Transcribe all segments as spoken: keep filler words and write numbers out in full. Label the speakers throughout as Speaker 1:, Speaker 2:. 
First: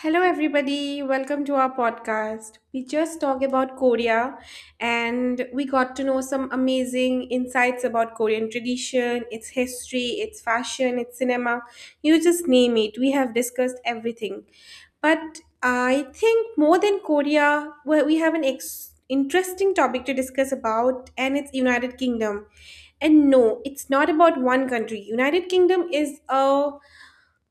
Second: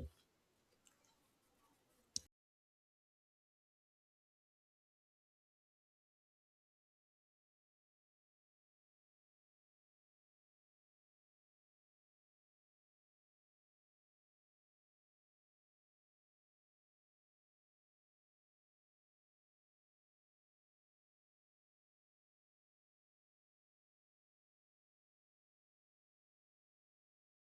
Speaker 1: Hello, everybody. Welcome to our podcast. We just talked about Korea and we got to know some amazing insights about Korean tradition, its history, its fashion, its cinema. You just name it. We have discussed everything. But I think more than Korea, well, we have an ex- interesting topic to discuss about, and it's United Kingdom. And no, it's not about one country. United Kingdom is a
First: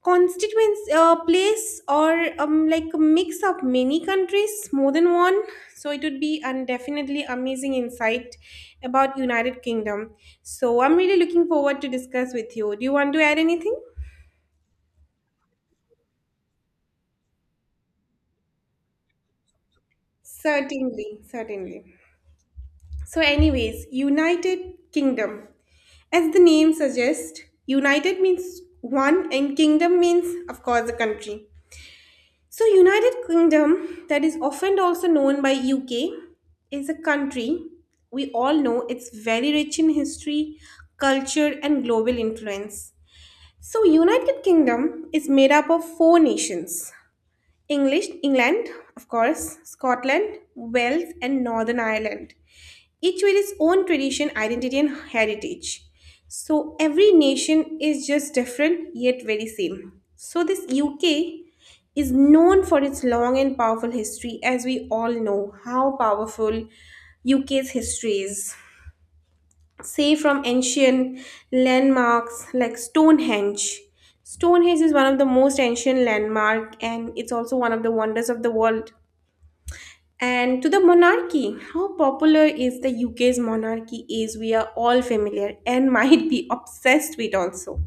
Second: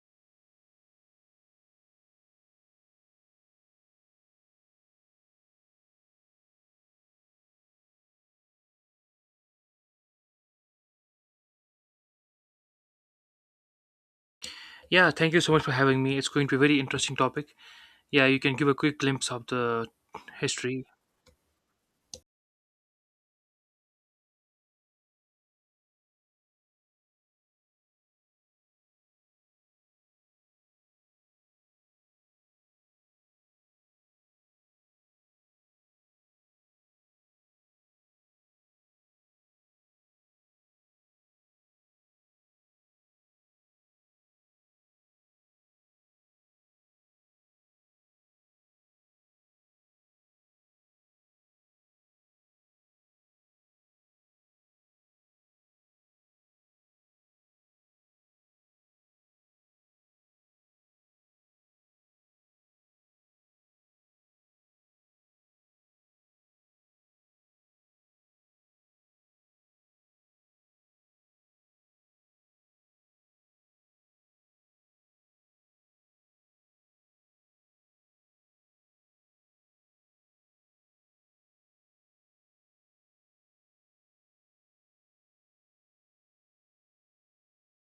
Speaker 1: constituents uh, place or um, like a mix of many countries, more than one, so it would be an definitely amazing insight about United Kingdom. So I'm really looking forward to discuss with you. Do you want to add anything?
Speaker 2: Yeah, thank you so much for having me. It's going to be a very interesting topic. Yeah, you can give a quick glimpse of the history.
Speaker 1: Certainly certainly so anyways, United Kingdom, as the name suggests, united means one and kingdom means, of course, a country. So United Kingdom, that is often also known by U K, is a country. We all know it's very rich in history, culture, and global influence. So United Kingdom is made up of four nations: English, England, of course, Scotland, Wales, and Northern Ireland, each with its own tradition, identity, and heritage. So every nation is just different yet very same. So this U K is known for its long and powerful history, as we all know how powerful U K's history is. Say, from ancient landmarks like Stonehenge. Stonehenge is one of the most ancient landmark and it's also one of the wonders of the world, and to the monarchy. How popular is the U K's monarchy is, we are all familiar and might be obsessed with also.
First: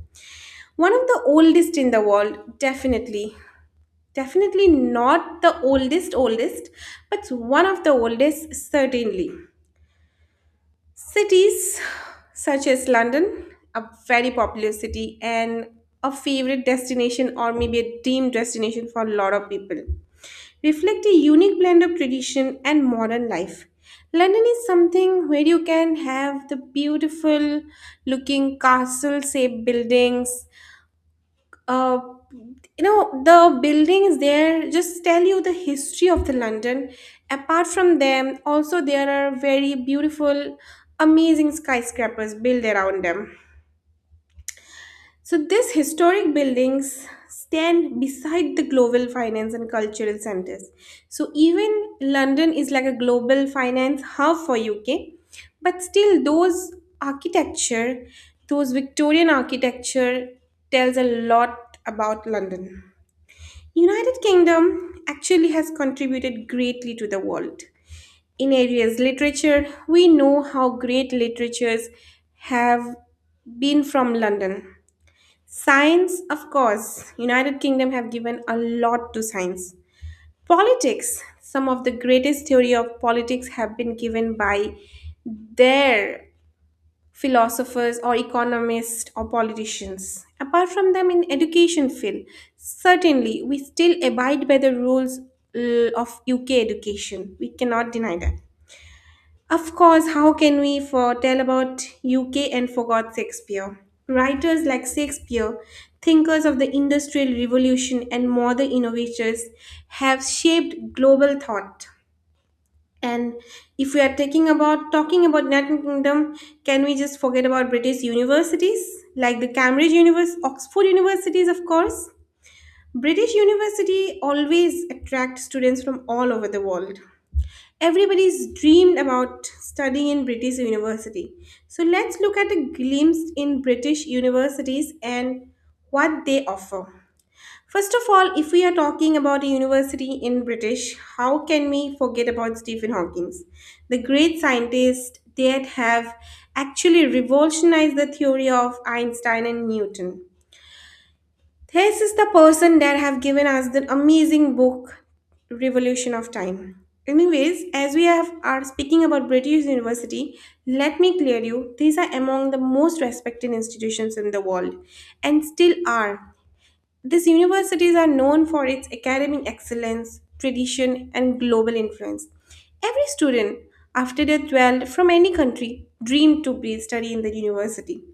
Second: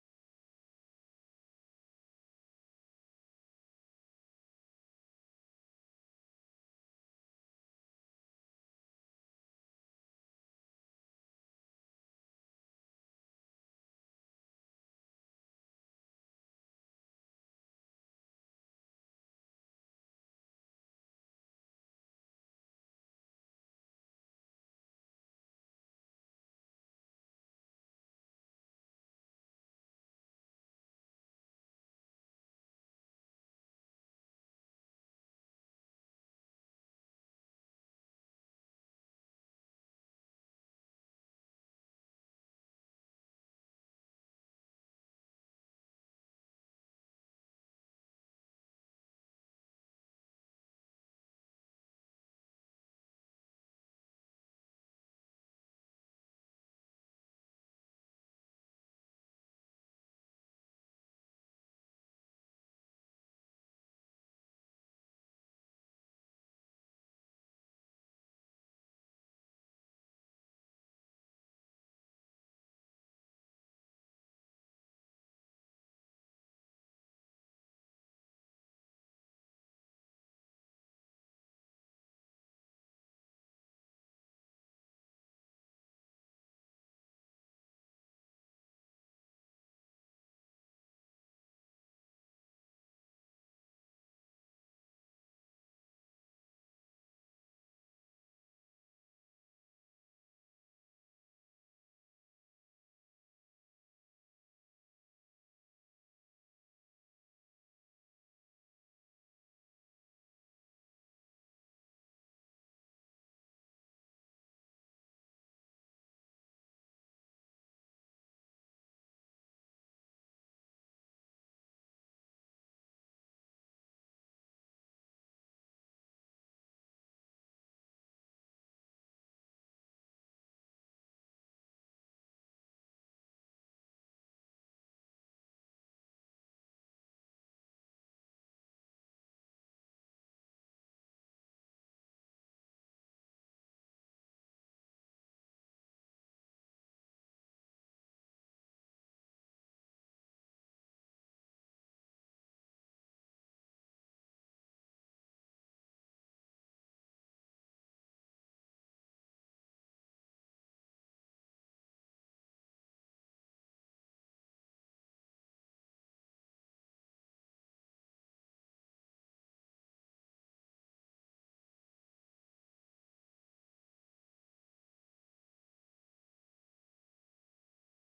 Speaker 1: One of the oldest in the world, definitely. Definitely not the oldest oldest, but one of the oldest certainly. Cities such as London, a very popular city and a favorite destination or maybe a dream destination for a lot of people, reflect a unique blend of tradition and modern life. London is something where you can have the beautiful looking castle shaped buildings, uh, you know the buildings there just tell you the history of the London. Apart from them, also there are very beautiful amazing skyscrapers built around them. So these historic buildings stand beside the global finance and cultural centers. So even London is like a global finance hub for UK, but still those architecture, those Victorian architecture, tells a lot about London. United Kingdom actually has contributed greatly to the world. In areas literature, we know how great literatures have been from London. Science, of course, United Kingdom have given a lot to science. Politics, some of the greatest theory of politics have been given by their philosophers or economists or politicians. Apart from them, in education field certainly we still abide by the rules uh, of UK education. We cannot deny that. Of course, how can we foretell about UK and forgot Shakespeare? Writers like Shakespeare, thinkers of the Industrial Revolution and modern innovators have shaped global thought. And if we are taking about talking about United Kingdom, can we just forget about British universities like the Cambridge University, Oxford universities, of course? British university always attract students from all over the world. Everybody's dreamed about studying in British university. So let's look at a glimpse in British universities and what they offer. First of all, if we are talking about a university in British, how can we forget about Stephen Hawking, the great scientist that have actually revolutionized the theory of Einstein and Newton. This is the person that have given us the amazing book Revolution of Time. Anyways, as we have are speaking about British University, let me clear you, these are among the most respected institutions in the world and still are. These universities are known for its academic excellence, tradition, and global influence. Every student, after their twelfth from any country, dreamed to be study in the university.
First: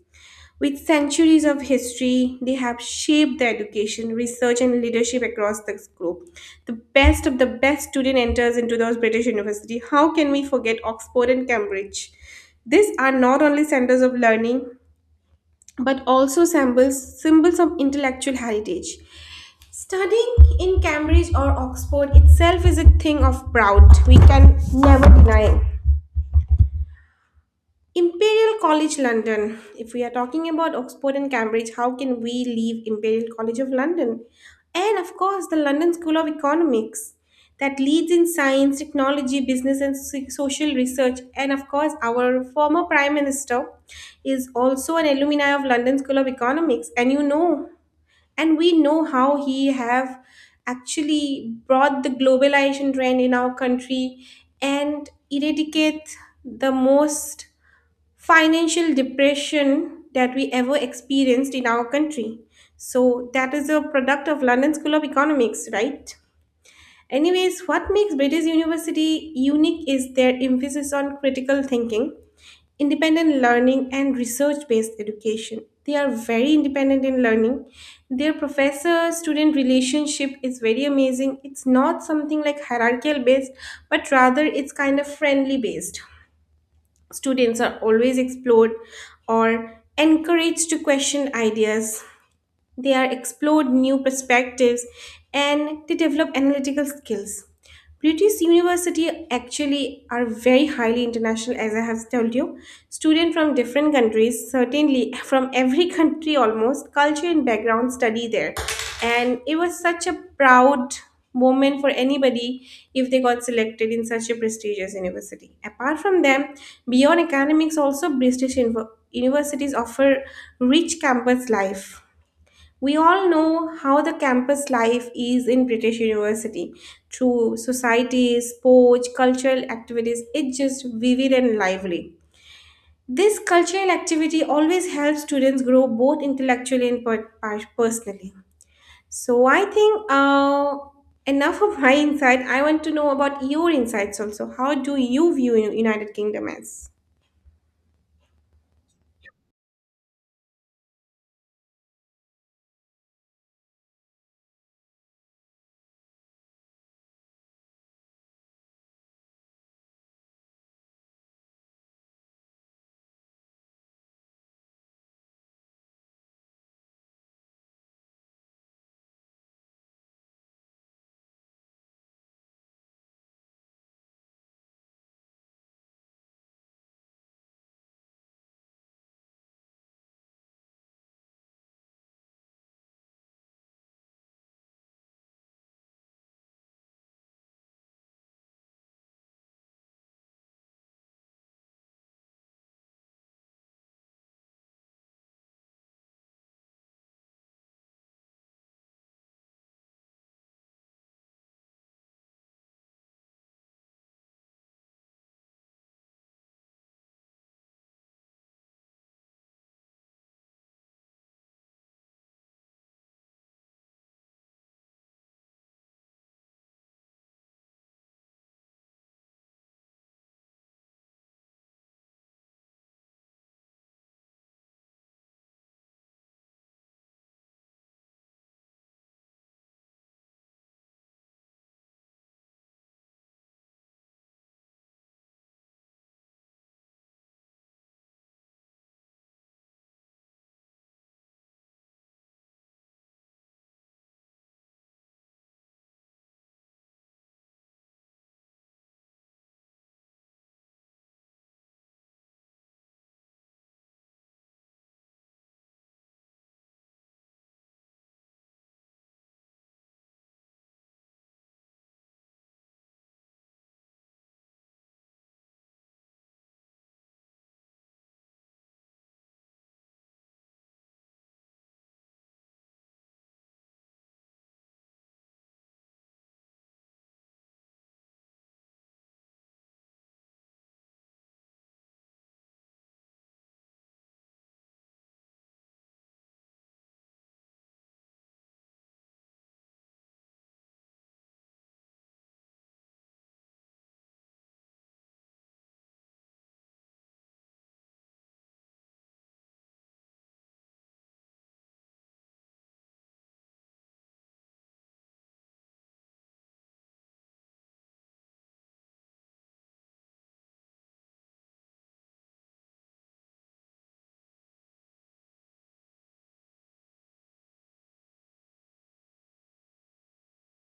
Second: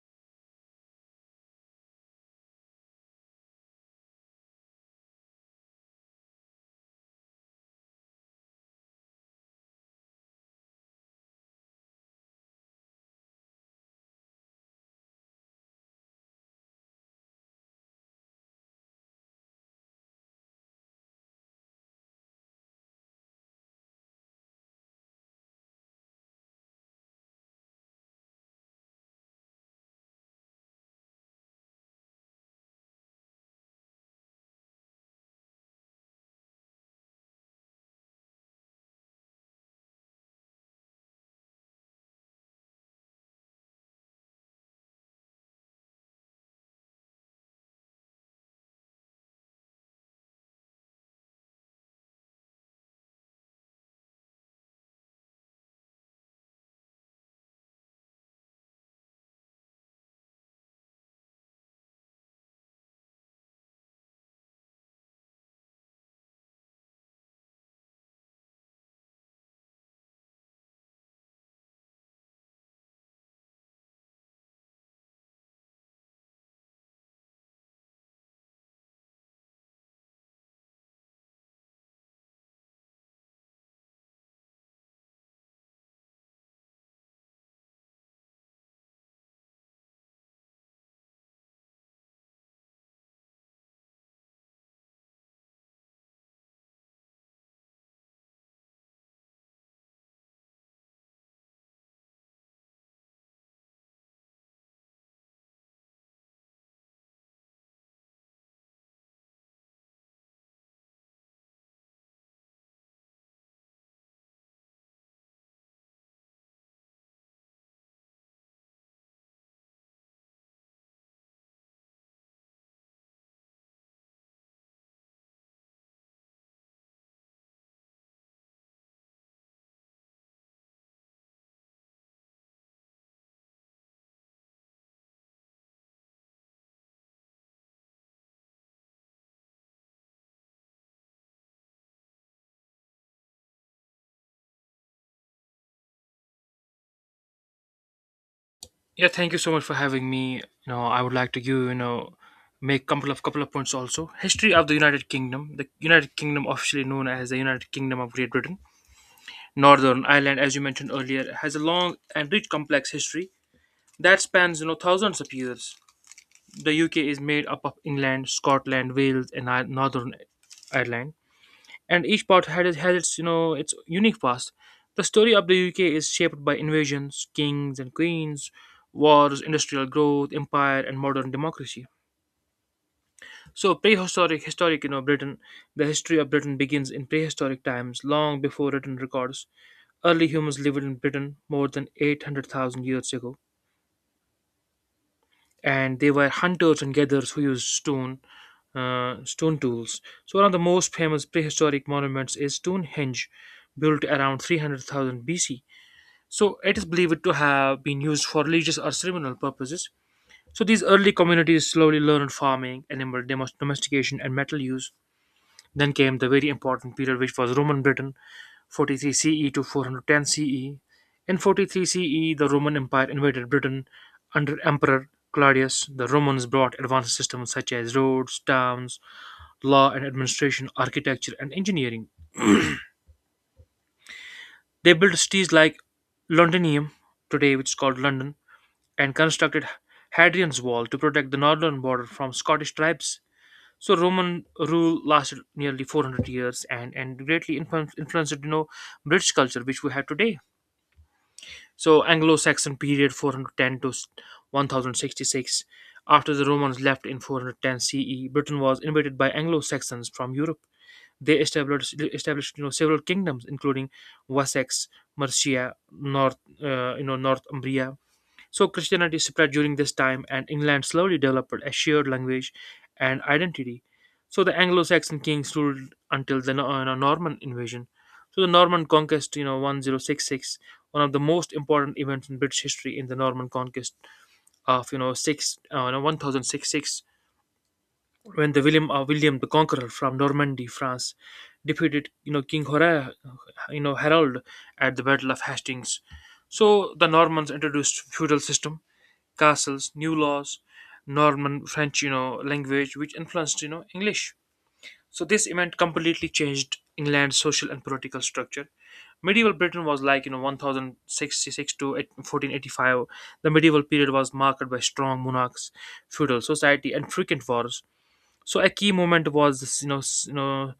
Speaker 1: With centuries of history, they have shaped the education, research, and leadership across the globe. The best of the best student enters into those British university. How can we forget Oxford and Cambridge? These are not only centers of learning, but also symbols, symbols of intellectual heritage. Studying in Cambridge or Oxford itself is a thing of proud. We can never deny it. Imperial College London. If we are talking about Oxford and Cambridge, how can we leave Imperial College of London? And of course, the London School of Economics that leads in science, technology, business, and so- social research. And of course, our former Prime Minister is also an alumni of London School of Economics. And you know and we know how he have actually brought the globalization trend in our country and eradicate the most financial depression that we ever experienced in our country. So that is a product of London School of Economics, right? Anyways, what makes British university unique is their emphasis on critical thinking, independent learning, and research based education. They are very independent in learning. Their professor student relationship is very amazing. It's not something like hierarchical based, but rather it's kind of friendly based. Students are always explored or encouraged to question ideas. They are explored new perspectives, and they develop analytical skills. British university actually are very highly international. As I have told you, students from different countries certainly from every country, almost culture and background, study there. And it was such a proud moment for anybody if they got selected in such a prestigious university. Apart from them, beyond academics also, British invo- universities offer rich campus life. We all know how the campus life is in British University, through societies, sports, cultural activities. It's just vivid and lively. This cultural activity always helps students grow both intellectually and per- per- personally. So I think uh, enough of my insight. I want to know about your insights also. How do you view United Kingdom as?
Speaker 2: Yeah, thank you so much for having me. You know, I would like to give you know make couple of couple of points also. History of the United Kingdom. The United Kingdom, officially known as the United Kingdom of Great Britain, Northern Ireland, as you mentioned earlier, has a long and rich, complex history that spans you know thousands of years. The U K is made up of England, Scotland, Wales, and I- Northern Ireland. And each part had has its you know its unique past. The story of the U K is shaped by invasions, kings and queens, wars, industrial growth, empire, and modern democracy. So prehistoric, historic, you know, Britain. The history of Britain begins in prehistoric times, long before written records. Early humans lived in Britain more than eight hundred thousand years ago, and they were hunters and gatherers who used stone uh, stone tools. So one of the most famous prehistoric monuments is Stonehenge, built around three hundred thousand B C. So it is believed to have been used for religious or ceremonial purposes. So these early communities slowly learned farming, animal domestication, and metal use. Then came the very important period, which was Roman Britain, forty-three C E to four hundred ten C E. In forty-three C E, the Roman Empire invaded Britain under Emperor Claudius. The Romans brought advanced systems such as roads, towns, law and administration, architecture, and engineering. They built cities like Londinium, today which is called London, and constructed Hadrian's Wall to protect the northern border from Scottish tribes. So Roman rule lasted nearly four hundred years and, and greatly influ- influenced you know British culture which we have today. So Anglo-Saxon period, four hundred ten to ten sixty-six. After the Romans left in four ten C E, Britain was invaded by Anglo-Saxons from Europe. They established established you know several kingdoms including Wessex, Mercia, North uh, you know Northumbria. So Christianity spread during this time, and England slowly developed a shared language and identity. So the Anglo-Saxon kings ruled until the Nor- uh, Norman invasion. So the Norman conquest, you know, ten sixty-six, one of the most important events in British history. In the Norman conquest of you know six, uh, no, ten sixty-six, when the William uh, William the Conqueror from Normandy, France, defeated you know King Hora, you know Harold at the Battle of Hastings. So the Normans introduced feudal system, castles, new laws, Norman French, you know, language, which influenced, you know, English. So this event completely changed England's social and political structure. Medieval Britain was like, you know, ten sixty-six to fourteen eighty-five. The medieval period was marked by strong monarchs, feudal society, and frequent wars. So a key moment was this, you know, s- you know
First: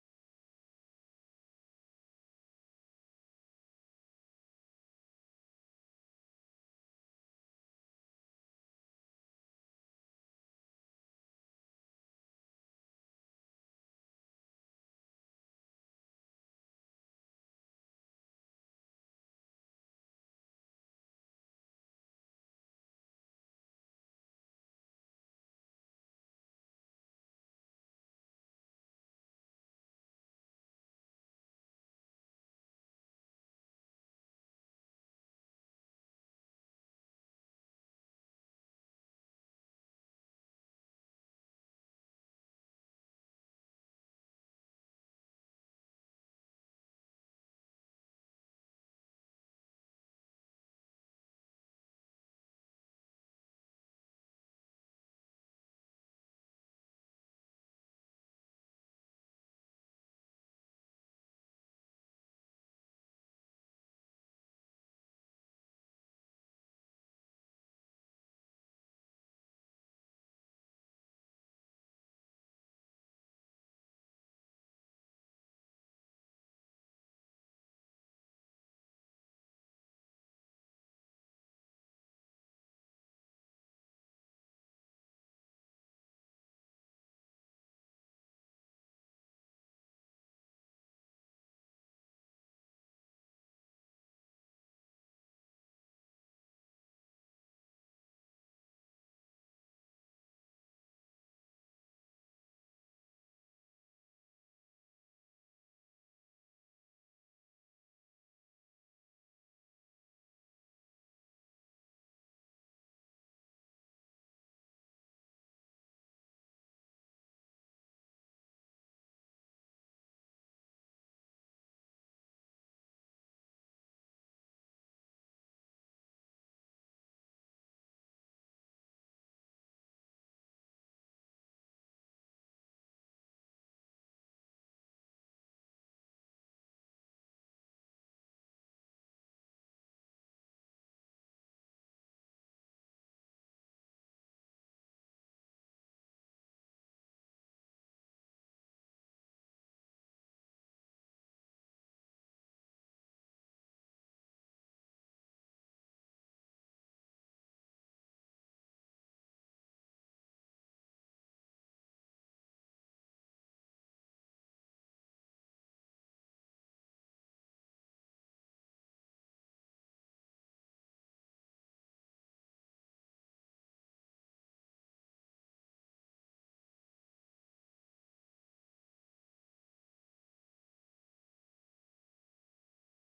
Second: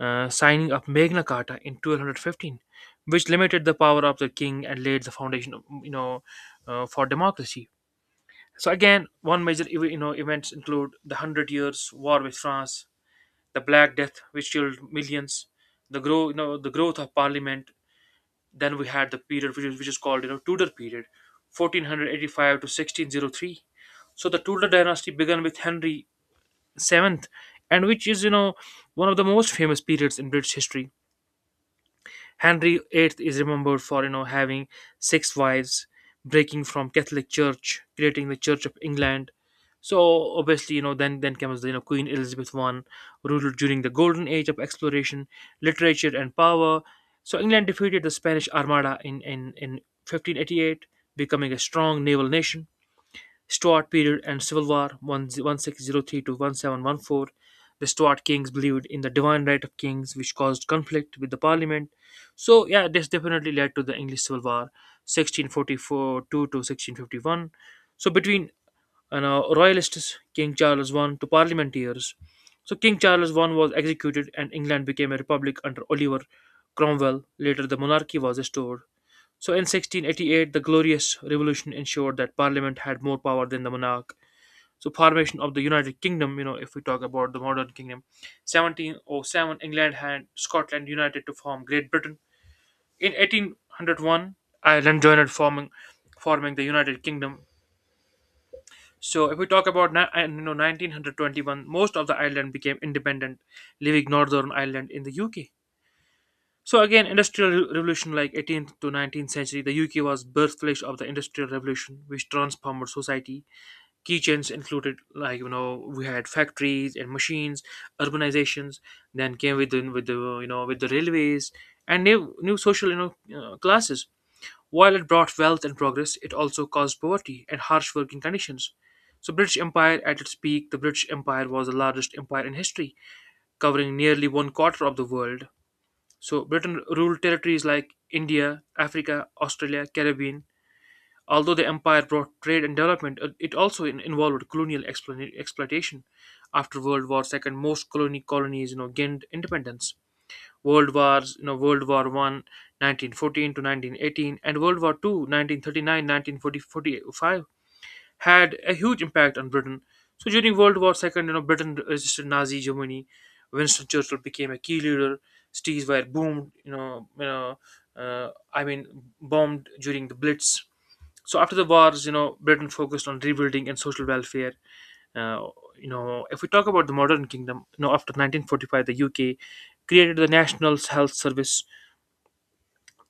Speaker 2: uh, signing of Magna Carta in twelve fifteen, which limited the power of the king and laid the foundation of, you know, uh, for democracy. So again, one major ev- you know events include the Hundred Years' War with France, the Black Death, which killed millions, the grow you know the growth of Parliament. Then we had the period which is, which is called you know Tudor period, fourteen eighty-five to sixteen oh three. So the Tudor dynasty began with Henry the Seventh, and which is you know one of the most famous periods in British history. Henry the Eighth is remembered for you know having six wives, breaking from Catholic Church, creating the Church of England. So obviously, you know, then then comes you know Queen Elizabeth the First, ruled during the golden age of exploration, literature, and power. So England defeated the Spanish Armada in in in fifteen eighty-eight, becoming a strong naval nation. Stuart period and civil war, sixteen oh three to seventeen fourteen. The Stuart kings believed in the divine right of kings, which caused conflict with the parliament. So, yeah, this definitely led to the English Civil War, sixteen forty-four four two to sixteen fifty-one. So, between you know, royalists, King Charles the First, to parliamentarians. So, King Charles the First was executed, and England became a republic under Oliver Cromwell. Later, the monarchy was restored. So in sixteen eighty-eight, the Glorious Revolution ensured that Parliament had more power than the monarch. So formation of the United Kingdom, you know, if we talk about the modern kingdom, seventeen oh seven England and Scotland united to form Great Britain. In eighteen oh one, Ireland joined, forming forming the United Kingdom. So if we talk about ni- and, you know nineteen twenty-one, most of the island became independent, leaving Northern Ireland in the U K. So again, industrial re- revolution, like eighteenth to nineteenth century, the U K was birthplace of the industrial revolution, which transformed society. Key changes included, like you know, we had factories and machines, urbanizations. Then came with the, with the you know with the railways and new new social you know uh, classes. While it brought wealth and progress, it also caused poverty and harsh working conditions. So British Empire at its peak, the British Empire was the largest empire in history, covering nearly one quarter of the world. So Britain ruled territories like India, Africa, Australia, Caribbean. Although the empire brought trade and development, it it also in- involved colonial explo- exploitation. After World War Two, most colony colonies, you know, gained independence. World Wars, you know, World War One, nineteen fourteen to nineteen eighteen, and World War Two, nineteen thirty-nine, nineteen forty-five, had a huge impact on Britain. So during World War Second, you know, Britain resisted Nazi Germany. Winston Churchill became a key leader. Cities were boomed, you know, you know, uh, I mean, bombed during the Blitz. So after the wars, you know, Britain focused on rebuilding and social welfare. Uh, you know, if we talk about the modern kingdom, you know, after nineteen forty-five, the U K created the National Health Service,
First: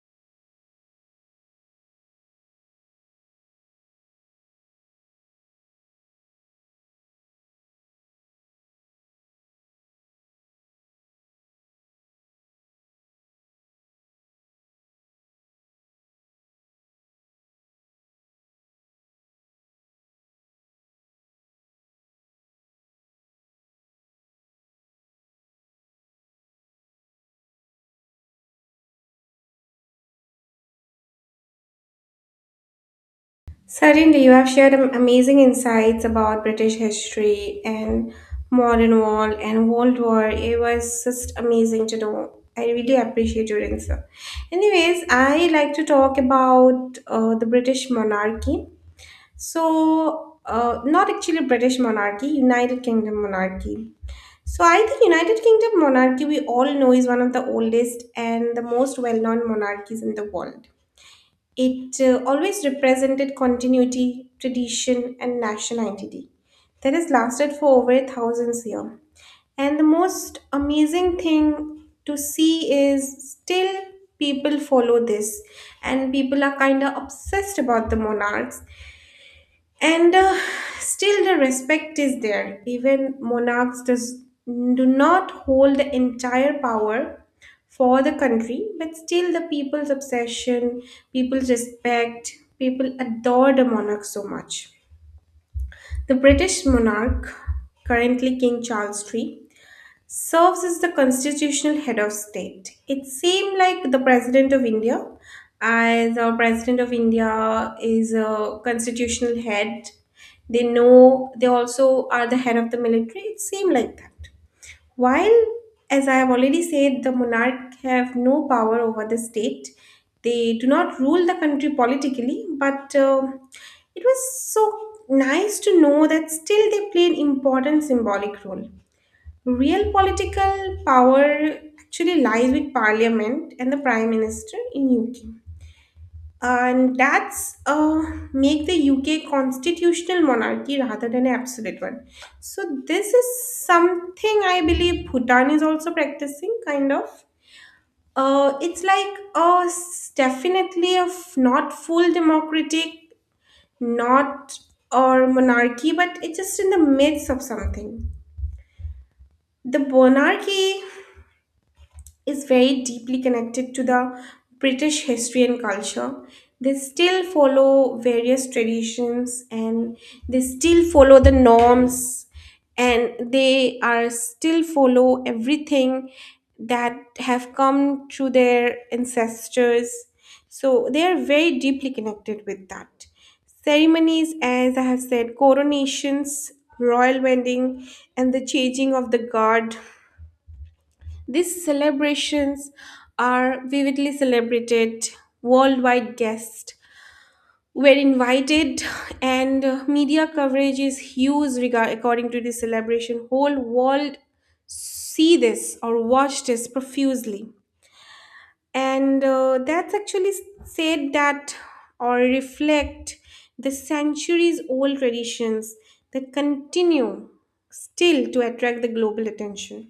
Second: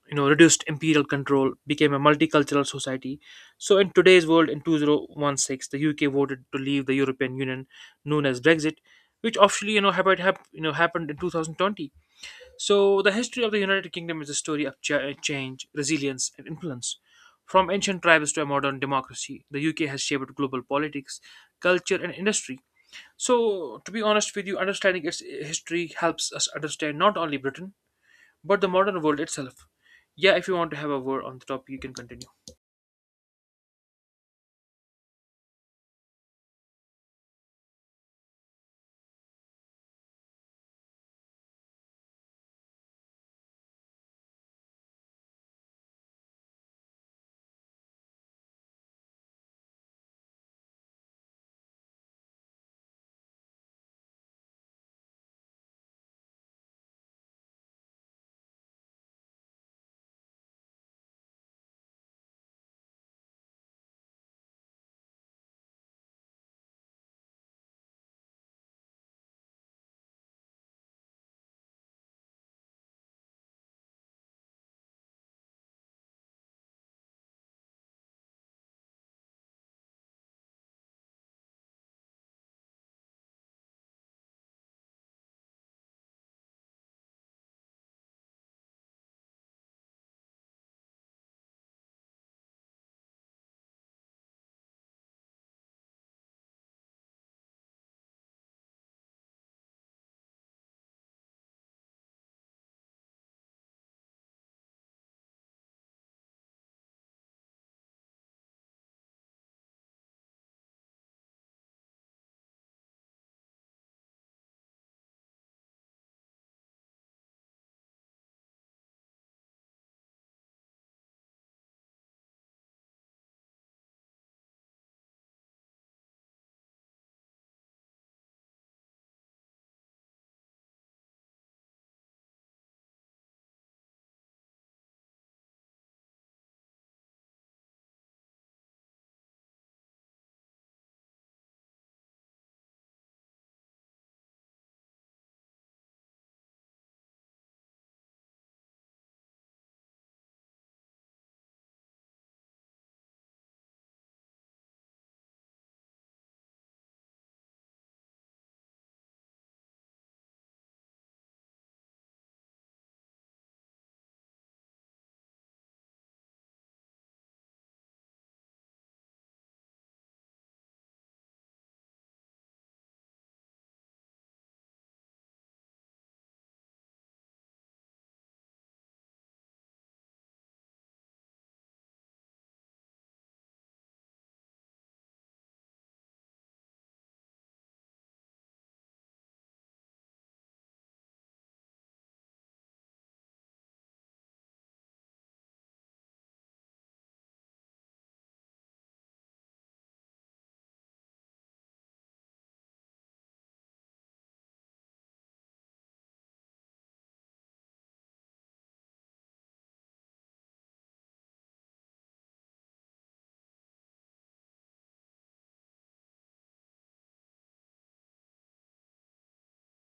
Speaker 2: you know reduced imperial control, became a multicultural society. So in today's world, in twenty sixteen, the UK voted to leave the European Union, known as Brexit, which officially you know happened hap- you know happened in two thousand twenty. So the history of the United Kingdom is a story of cha- change, resilience, and influence. From ancient tribes to a modern democracy, the UK has shaped global politics, culture, and industry. So to be honest with you, understanding its history helps us understand not only Britain, but the modern world itself. Yeah, if you want to have a word on the topic, you can continue.
Speaker 1: Certainly, you have shared am- amazing insights about British history and modern war and World War. It was just amazing to know. I really appreciate your answer. Anyways, I like to talk about uh, the British monarchy. So, uh, not actually British monarchy, United Kingdom monarchy. So I think United Kingdom monarchy, we all know, is one of the oldest and the most well-known monarchies in the world. It uh, always represented continuity, tradition, and national identity that has lasted for over thousands years. And the most amazing thing to see is still people follow this, and people are kind of obsessed about the monarchs. And uh, still, the respect is there. Even monarchs does, do not hold the entire power for the country, but still, the people's obsession, people's respect, people adore the monarch so much. The British monarch, currently King Charles three, serves as the constitutional head of state. It seemed like the president of India, as our president of India is a constitutional head. They know they also are the head of the military. It seemed like that. While, as I have already said, the monarch have no power over the state. They do not rule the country politically, but um it was so nice to know that still they play an important symbolic role. Real political power actually lies with Parliament and the Prime Minister in U K. And that's uh, make the U K constitutional monarchy rather than an absolute one. So this is something I believe Bhutan is also practicing, kind of. Uh, it's like uh, s- definitely a f- not full democratic, not or monarchy, but it's just in the midst of something. The monarchy is very deeply connected to the British history and culture. They still follow various traditions, and they still follow the norms, and they are still follow everything that have come through their ancestors. So they are very deeply connected with that. Ceremonies, as I have said, coronations, royal wedding, and the changing of the guard, these celebrations are vividly celebrated. Worldwide guests were invited, and uh, media coverage is huge regard- according to this celebration. Whole world see this or watch this profusely. And uh, that's actually said that or reflect the centuries old traditions that continue still to attract the global attention.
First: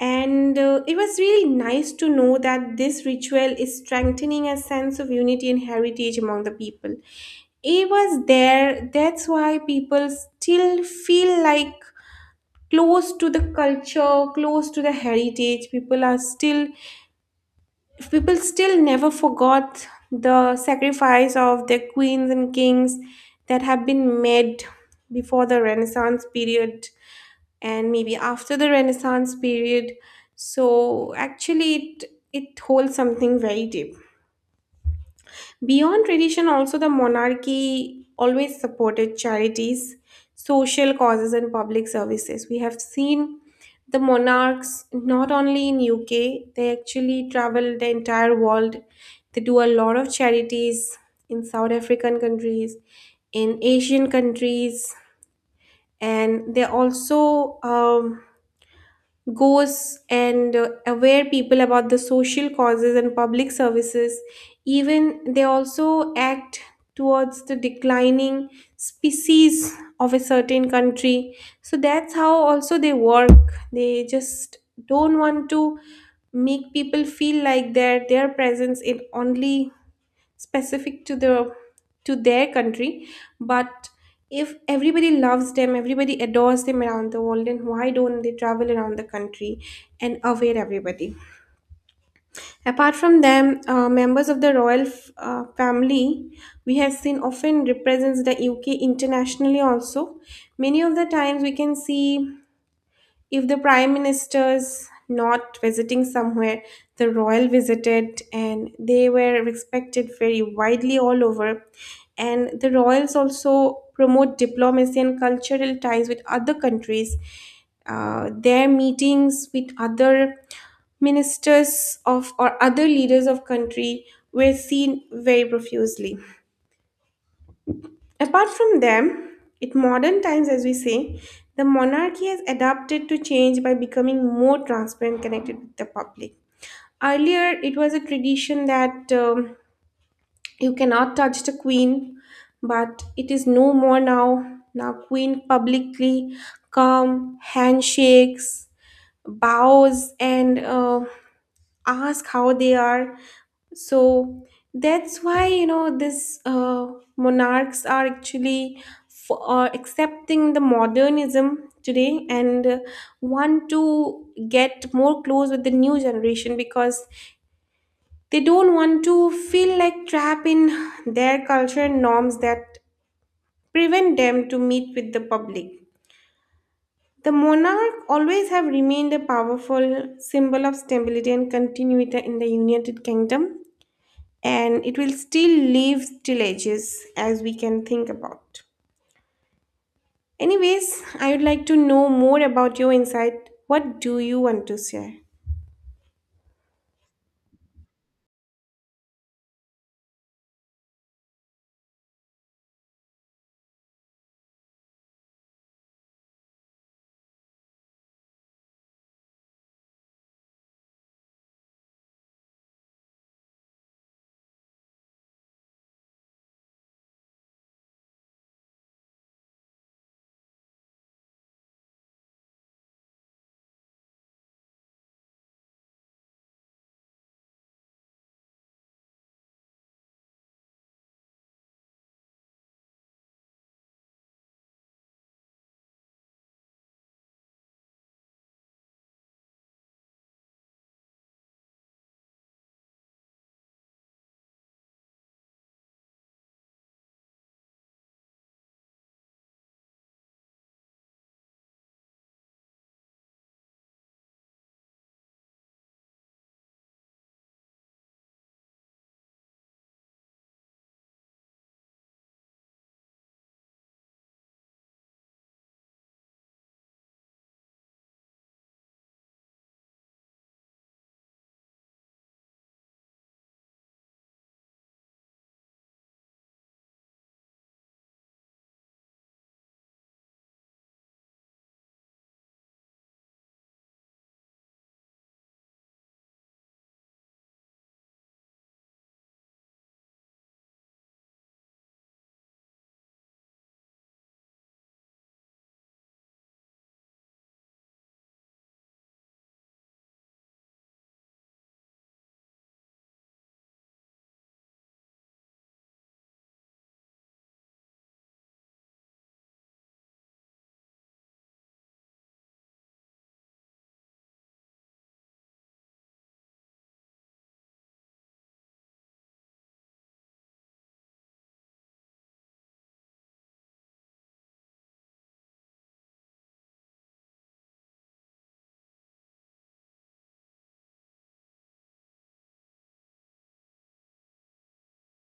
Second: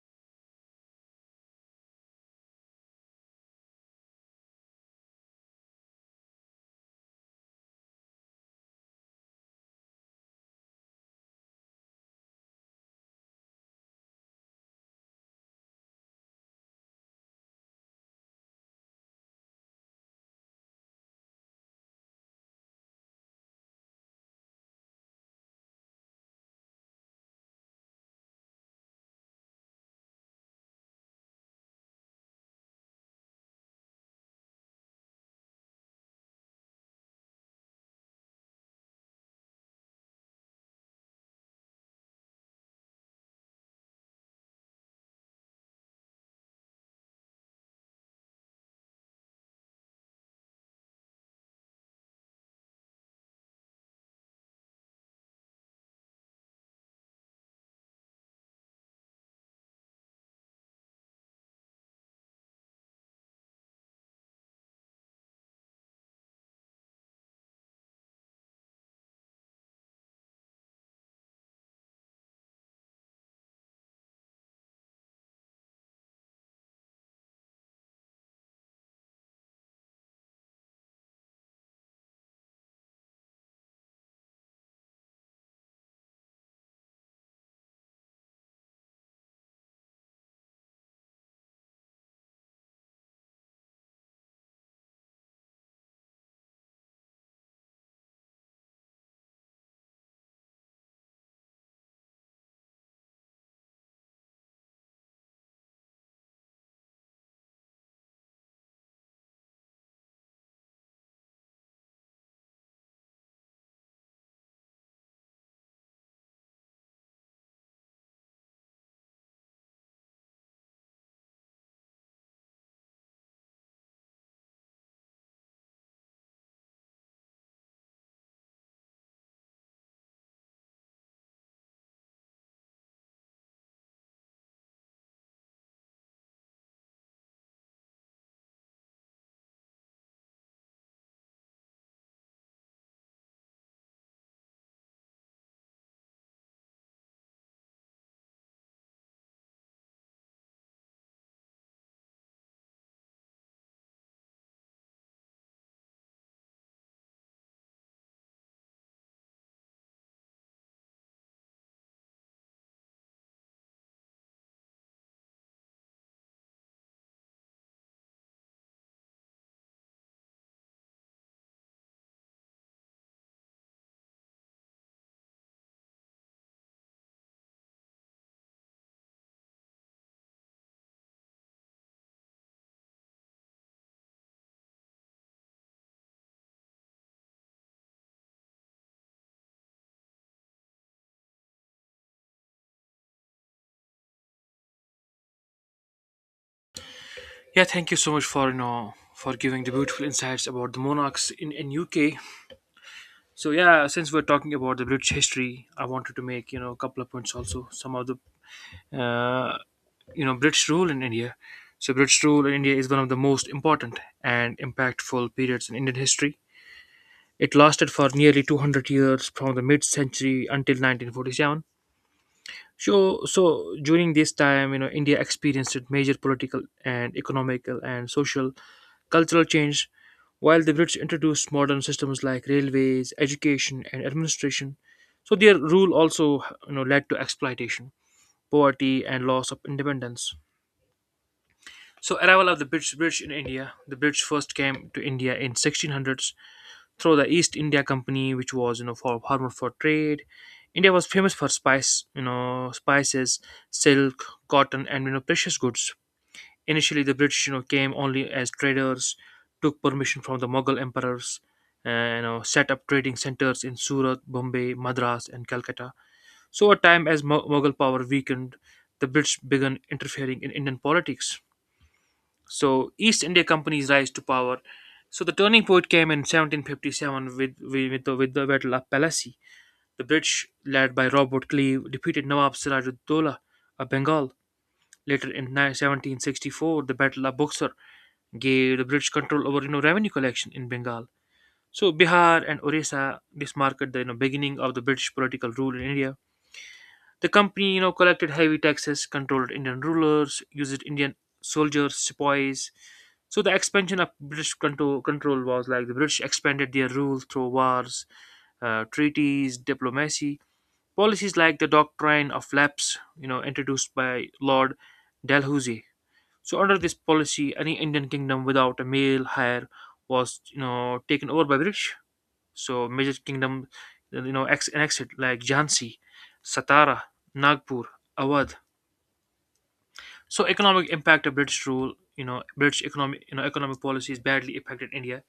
Speaker 1: And uh, it was really nice to know that this ritual is strengthening a sense of unity and heritage among the people. It was there, that's why people still feel like close to the culture, close to the heritage. People are still, people still never forgot the sacrifice of their queens and kings that have been made before the Renaissance period, and maybe after the Renaissance period. So actually it it holds something very deep beyond tradition. Also, the monarchy always supported charities, social causes, and public services. We have seen the monarchs not only in UK, they actually travel the entire world. They do a lot of charities in South African countries, in Asian countries, and they also um, goes and uh, aware people about the social causes and public services. Even they also act towards the declining species of a certain country. So that's how also they work. They just don't want to make people feel like that their presence in only specific to the to their country. But if everybody loves them, everybody adores them around the world, then why don't they travel around the country and aware everybody? Apart from them, uh, members of the royal f- uh, family we have seen often represents the UK internationally also. Many of the times we can see, if the prime minister's not visiting somewhere, the royal visited, and they were respected very widely all over. And the royals also promote diplomacy and cultural ties with other countries. Uh, their meetings with other ministers of or other leaders of country were seen very profusely. Apart from them, in modern times, as we say, the monarchy has adapted to change by becoming more transparent, connected with the public. Earlier, it was a tradition that um, you cannot touch the queen, but it is no more now. Now, queen publicly come handshakes, bows, and uh, ask how they are. So that's why, you know, this uh, monarchs are actually f- uh, accepting the modernism today, and uh, want to get more close with the new generation, because they don't want to feel like trapped in their culture and norms that prevent them to meet with the public. The monarch always have remained a powerful symbol of stability and continuity in the United Kingdom, and it will still leave stillages as we can think about. Anyways, I would like to know more about your insight. What do you want to share?
Speaker 2: Yeah, thank you so much for you know for giving the beautiful insights about the monarchs in in U K. So yeah, since we're talking about the British history, I wanted to make you know a couple of points also. Some of the uh, you know British rule in India. So British rule in India is one of the most important and impactful periods in Indian history. It lasted for nearly two hundred years, from the mid-century until nineteen forty-seven. So, so during this time, you know, India experienced major political and economical and social cultural change, while the Brits introduced modern systems like railways, education, and administration. So their rule also, you know, led to exploitation, poverty, and loss of independence. So arrival of the British, British in India. The British first came to India in sixteen hundreds through the East India Company, which was you know for hormone for trade. India was famous for spice, you know, spices, silk, cotton, and you know precious goods. Initially, the British you know came only as traders, took permission from the Mughal emperors, and you know set up trading centers in Surat, Bombay, Madras, and Calcutta. So, over time, as Mu- Mughal power weakened, the British began interfering in Indian politics. So East India Company's rise to power. So the turning point came in seventeen fifty-seven with with the, with the Battle of Plassey. The British, led by Robert Clive, defeated Nawab Sirajuddaulah of Bengal. Later in ni- seventeen sixty-four, the Battle of Buxar gave the British control over you know, revenue collection in Bengal. So Bihar and Orissa, this marked the you know, beginning of the British political rule in India. The company, you know, collected heavy taxes, controlled Indian rulers, used Indian soldiers, sepoys. So the expansion of British control, control was like the British expanded their rule through wars, uh, treaties, diplomacy. Policies like the doctrine of lapse, you know, introduced by Lord Dalhousie. So under this policy, any Indian kingdom without a male heir was, you know, taken over by British. So major kingdom, you know, ex- and exit like Jhansi, Satara, Nagpur, Awadh. So economic impact of British rule, you know, British economic, you know, economic policies badly affected India.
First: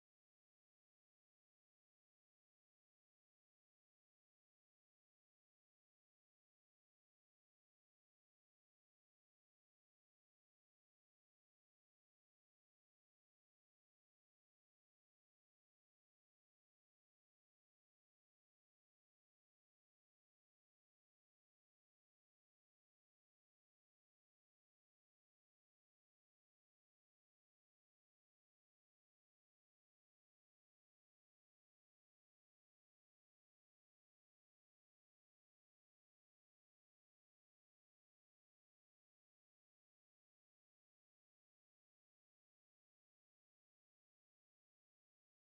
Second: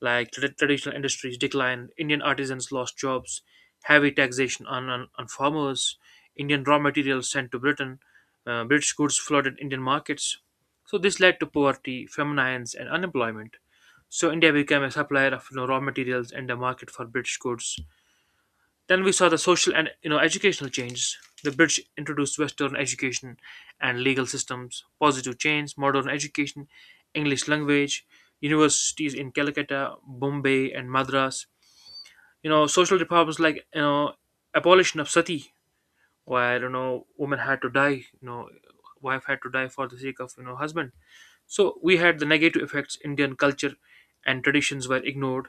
Speaker 2: Like tra- traditional industries declined, Indian artisans lost jobs, heavy taxation on on, on farmers, Indian raw materials sent to Britain, uh, British goods flooded Indian markets. So this led to poverty, famines, and unemployment. So India became a supplier of you know, raw materials and a market for British goods. Then we saw the social and you know educational changes. The British introduced Western education and legal systems, positive change, modern education, English language, universities in Calcutta, Bombay, and Madras. You know, social reforms like you know abolition of sati, where you know women had to die, you know, wife had to die for the sake of you know husband. So we had the negative effects. Indian culture and traditions were ignored.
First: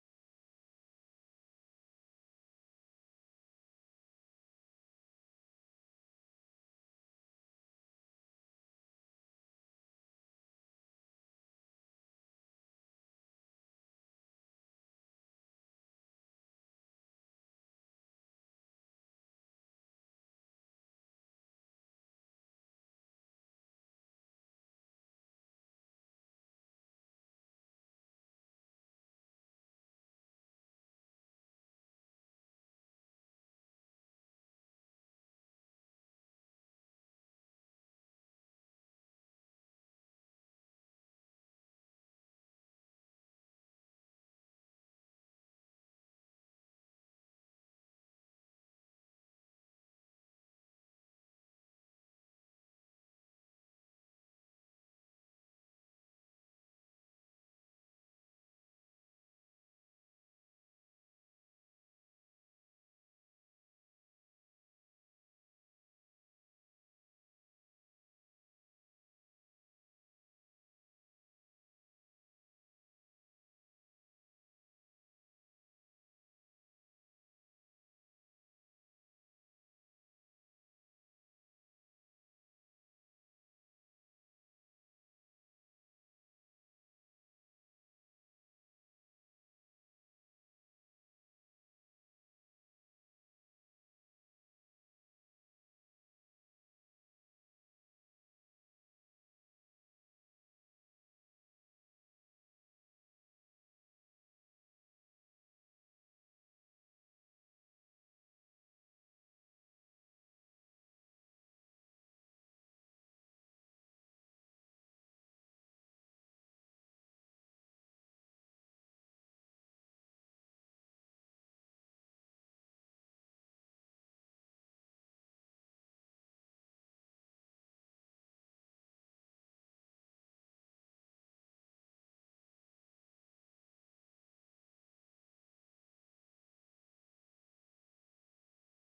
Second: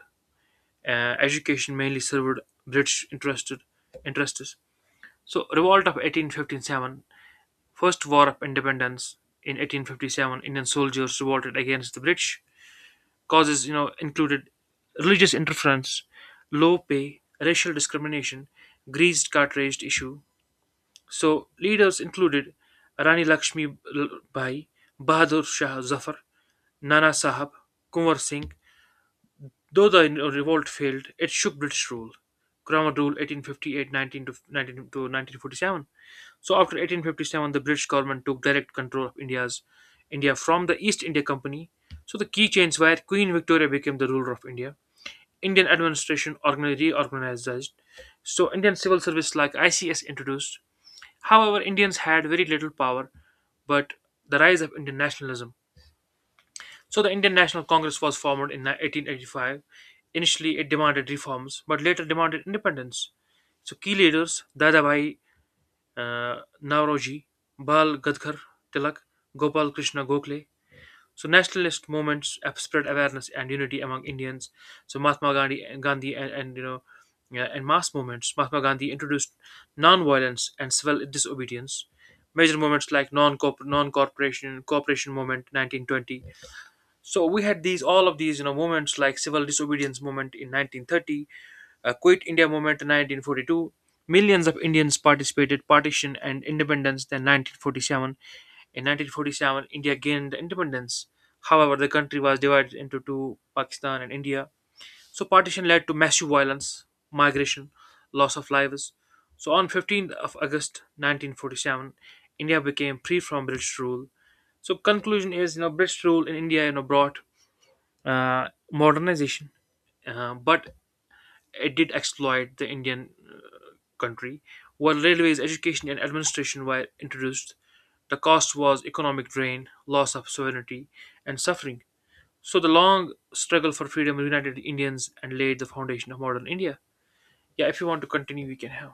Speaker 2: Uh, education mainly served British interested interests. So, revolt of eighteen fifty-seven, first war of independence, in eighteen fifty-seven, Indian soldiers revolted against the British. Causes, you know, included religious interference, low pay, racial discrimination, greased cartridge issue. So, leaders included Rani Lakshmi Bai, Bahadur Shah Zafar, Nana Sahab, Kunwar Singh. Though the revolt failed, it shook British rule. Cromwell rule eighteen fifty-eight-nineteen to nineteen to nineteen forty-seven. So after eighteen fifty-seven, the British government took direct control of India's India from the East India Company. So the key change where Queen Victoria became the ruler of India. Indian administration organ- reorganized. So Indian civil service like I C S introduced. However, Indians had very little power, but the rise of Indian nationalism. So the Indian National Congress was formed in eighteen eighty-five. Initially, it demanded reforms, but later demanded independence. So key leaders Dadabhai uh, Nauroji, Bal Gadkar Tilak, Gopal Krishna Gokhale. So nationalist movements spread awareness and unity among Indians. So Mahatma Gandhi, and Gandhi and, and you know, yeah, and mass movements. Mahatma Gandhi introduced non-violence and civil disobedience. Major movements like non non-corporation cooperation movement nineteen twenty. So we had these all of these you know movements like civil disobedience movement in nineteen thirty, uh, Quit India Movement in nineteen forty-two. Millions of Indians participated partition and independence then nineteen forty-seven. In nineteen forty-seven, India gained independence. However, the country was divided into two, Pakistan and India. So partition led to massive violence, migration, loss of lives. So on fifteenth of August nineteen forty-seven, India became free from British rule. So conclusion is, you know, British rule in India, you know, brought uh, modernization, uh, but it did exploit the Indian country. While railways, education, and administration were introduced, the cost was economic drain, loss of sovereignty, and suffering. So the long struggle for freedom united Indians and laid the foundation of modern India. Yeah, if you want to continue, we can have.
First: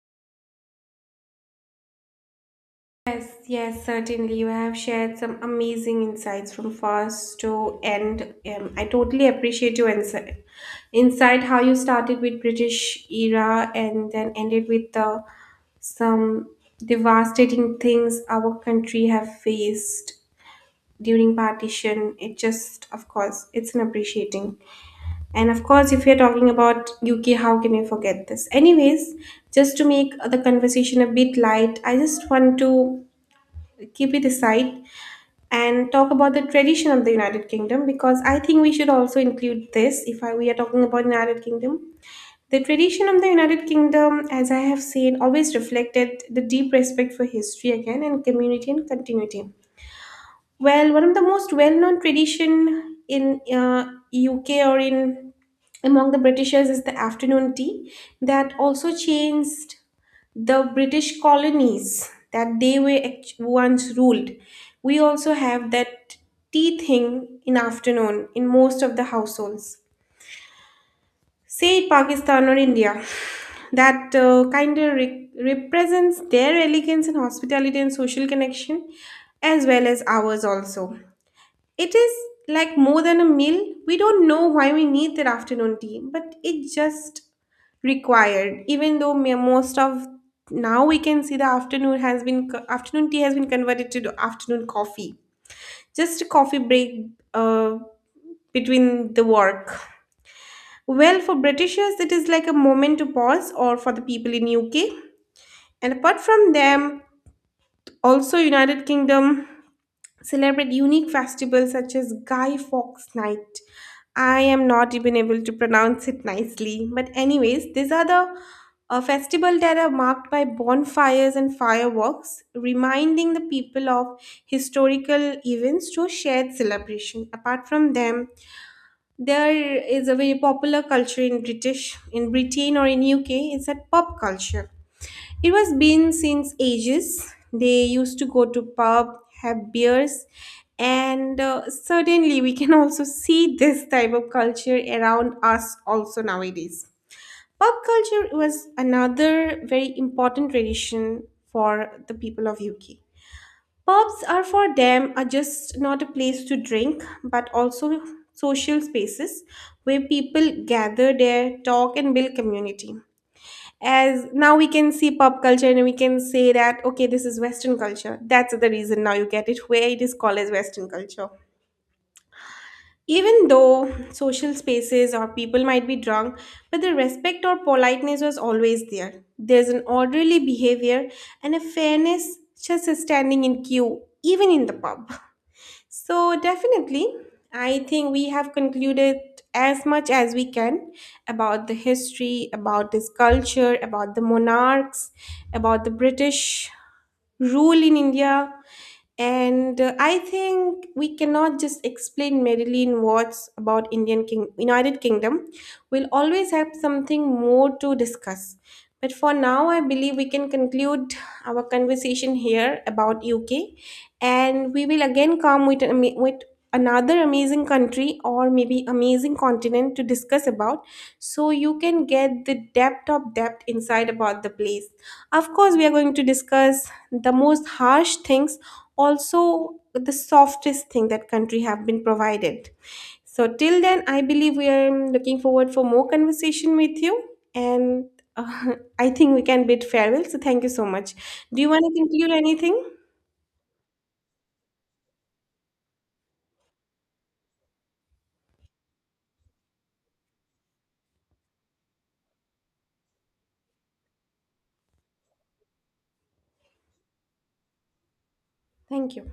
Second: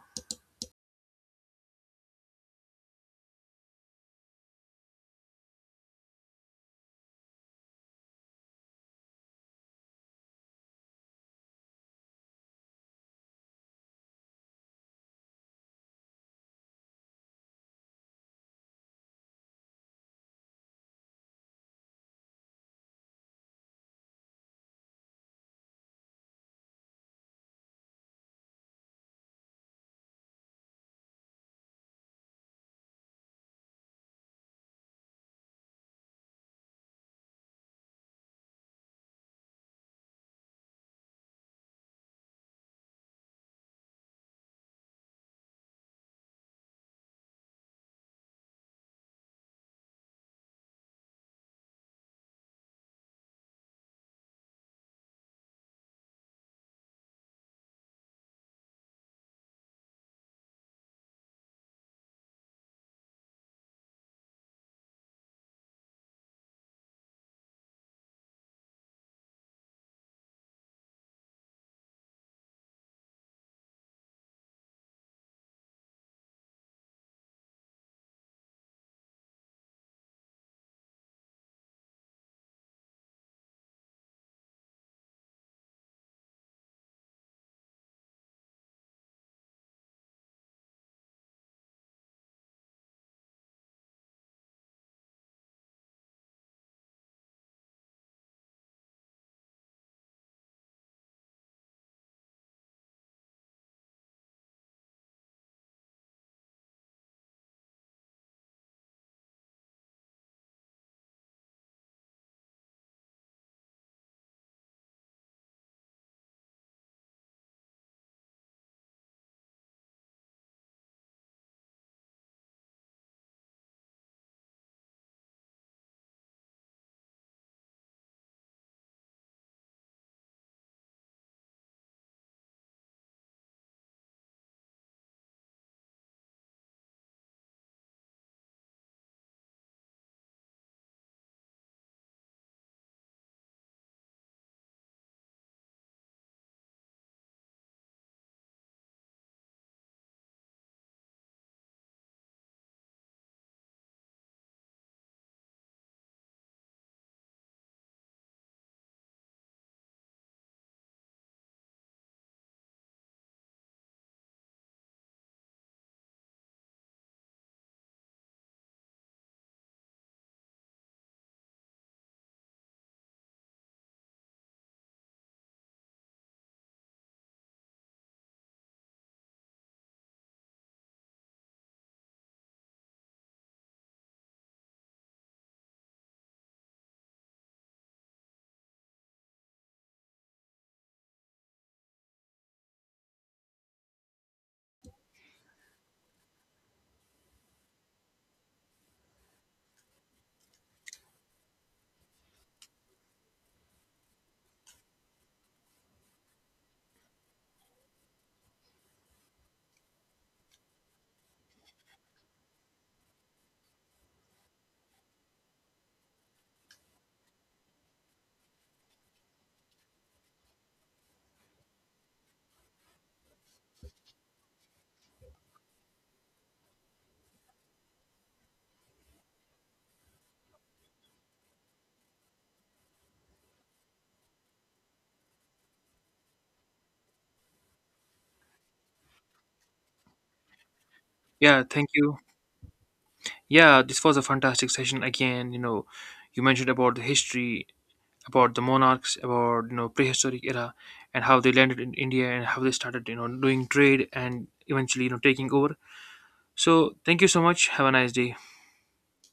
Speaker 1: Yes, yes, certainly. You have shared some amazing insights from first to end. Um, I totally appreciate your insight. Insight how you started with British era and then ended with the some devastating things our country have faced during partition. It just, of course, it's an appreciating. And of course, if we are talking about UK, how can we forget this? Anyways, just to make the conversation a bit light, I just want to keep it aside and talk about the tradition of the United Kingdom, because I think we should also include this if I, we are talking about United Kingdom. The tradition of the United Kingdom, as I have said, always reflected the deep respect for history again, and community and continuity. Well, one of the most well-known tradition in uh, U K or in among the Britishers is the afternoon tea, that also changed the British colonies that they were act- once ruled. We also have that tea thing in afternoon in most of the households. Say Pakistan or India, that uh, kind of re- represents their elegance and hospitality and social connection, as well as ours also. It is like more than a meal. We don't know why we need that afternoon tea, but it just required. Even though me- most of now we can see the afternoon has been co- afternoon tea has been converted to the afternoon coffee. Just a coffee break uh, between the work. Well, for Britishers, it is like a moment to pause, or for the people in U K. And apart from them, also United Kingdom celebrate unique festivals such as Guy Fawkes Night. I am not even able to pronounce it nicely, but anyways, these are the uh, festival that are marked by bonfires and fireworks, reminding the people of historical events through shared celebration. Apart from them, there is a very popular culture in British, in Britain or in U K. It's that pop culture, it was been since ages. They used to go to pub, have beers, and uh, certainly we can also see this type of culture around us also nowadays. Pub culture was another very important tradition for the people of U K. Pubs are for them are just not a place to drink, but also social spaces where people gather there, talk, and build community. As now we can see pop culture, and we can say that okay, this is western culture, that's the reason now you get it where it is called as western culture. Even though social spaces or people might be drunk, but the respect or politeness was always there, there's an orderly behavior and a fairness, just standing in queue even in the pub. So, definitely, I think we have concluded as much as we can about the history, about this culture, about the monarchs, about the British rule in India. And uh, I think we cannot just explain merely in words about Indian King United Kingdom. We'll always have something more to discuss. But for now, I believe we can conclude our conversation here about U K, and we will again come with, an ama- with another amazing country, or maybe amazing continent, to discuss about, so you can get the depth of depth inside about the place. Of course, we are going to discuss the most harsh things, also the softest thing that country have been provided. So till then, I believe we are looking forward for more conversation with you. And uh, I think we can bid farewell, so thank you so much. Do
Speaker 2: Yeah,
Speaker 1: you want
Speaker 2: thank
Speaker 1: to
Speaker 2: you.
Speaker 1: conclude anything?
Speaker 2: Yeah, this was a fantastic session again. You know, you mentioned about the history, about the monarchs, about you know prehistoric era, and how they landed in India and how they started you know doing trade and eventually you know taking over. So thank you so much. Have a nice day.
Speaker 1: Thank you.